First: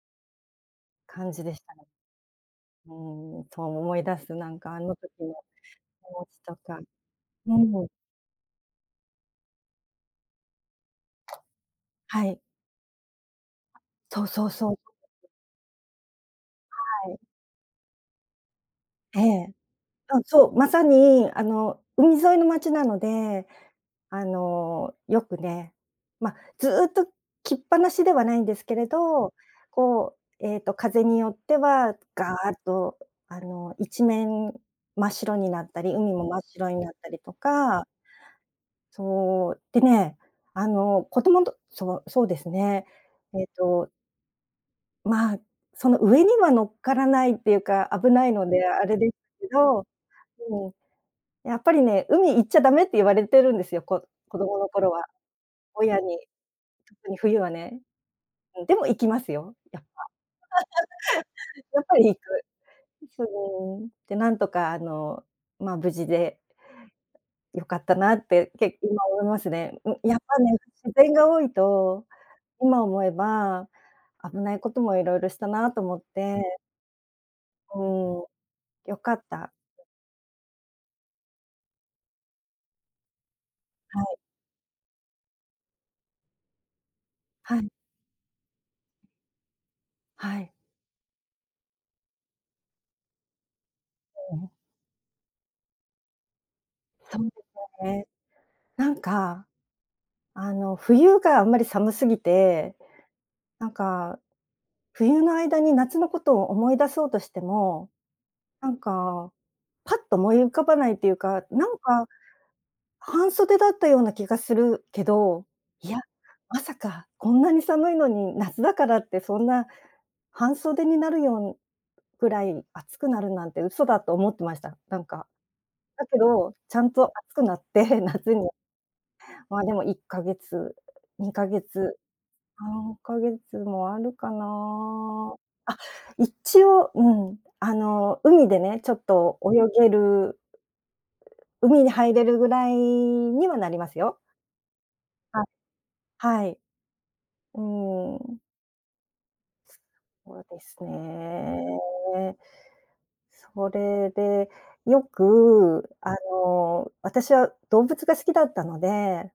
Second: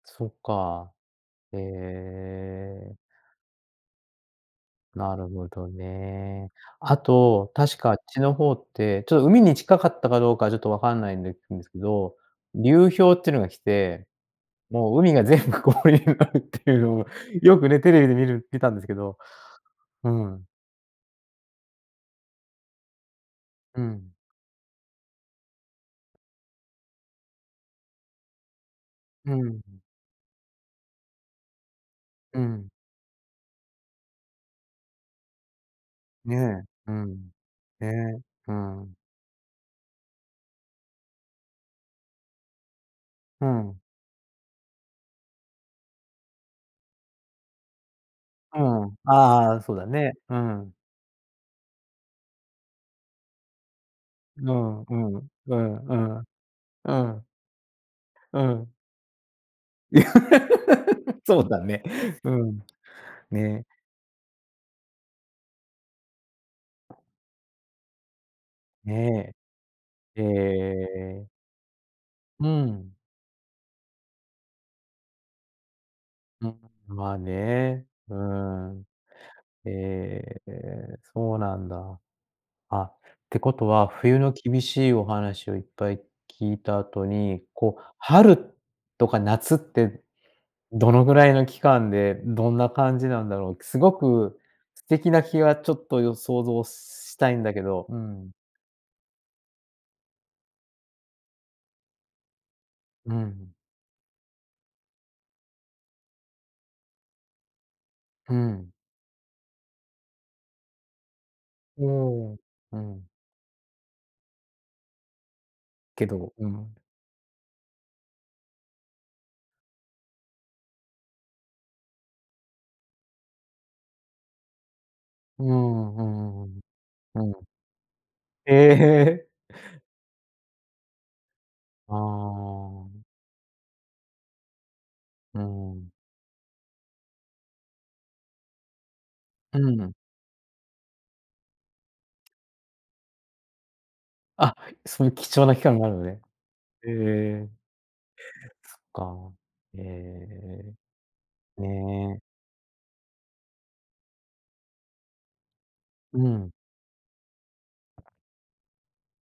そっか、感じでへしたね。うえ。ーん、と思い出す、なんか、あの時なるのほど気持ちね。とか、あと、確うん。かあっちの方って、ちょっと海に近かったかどうかちょっとわかんないんでんですけど、はい。流氷っていうのが来て、とう、そうそう。もう海が [unintelligible] 全部氷になるっていう、はい。よくね、テレビで見る見たんですけどええ、ううん、そん。う、まさに、あの、海沿いの町なので、うん。あの、よくね、ま、ずっときっぱなしではないんですけれど、うん、うん。こう、ええと、風によってはガうーっん。とあの、一面真っ白になったり、海も真っね、白になうったりん。とかね、うん。そう、でね、あの、子供とそう、そうですね。えうえん。とま、その上には乗っからないっていうか危ないのうであん、れでけああ、そうど、だね、うでも、ん。やっぱりね、海行っちゃダメって言われてるんですよ、こ子う供のん、頃うは、ん。うん、う親に。ん。う特にん。冬はね。ういん。でも行きますよ、やっぱ。そうだ やっね、ぱり行うく。ん。で、そね。の、でなんとかあの、ま、無事でよかったなって、け今思いね。ますね。うん、やっえぱね自然え。が多いと、う今ん。思えば危ないこともいろいろしたなと思っうて。ん、まあうん、ね、うーん。よかった。ええ、そうなんだ。あ、てことは、はい。冬の厳しいお話をいっぱい聞いた後に、はい。こう、春とか夏ってはい。どのぐらいの期間でどんな感じなんだろう。すごおくう、ふ素敵な日はちょっとよ想像しそうでたいんだけすど。ようね。ん。なんか、あの、冬があんまり寒すぎて、うんうん。なんか、冬の間に夏のことを思い出そうとしても、うなん。んか、ぱっと思い浮かばないっていうか、なんおかお。うん。半袖だったような気がするけど、いや、けどうまん。さかこんなに寒いのに、夏だからってそんな半袖になるように、くらい暑くなるなんて嘘だと思ってました、なんか。うん、うだけんうんうど、ん。ちゃんと暑うくん。なって夏に、え、へえ、へ。までも1ヶ月、2ヶ月、あさんあ。かげつもあるかな。うあ、ん。一応、うん、あの、海でねちょっとう泳げん。る海に入れるぐらいにはなりますよ。あ、そういう貴あ、重な期間があるのね。はい。へえ。へ、や、うーん。そっか。すえほうですえ。ね。ね。それで、よくあうん。の、私は動物が好きだったので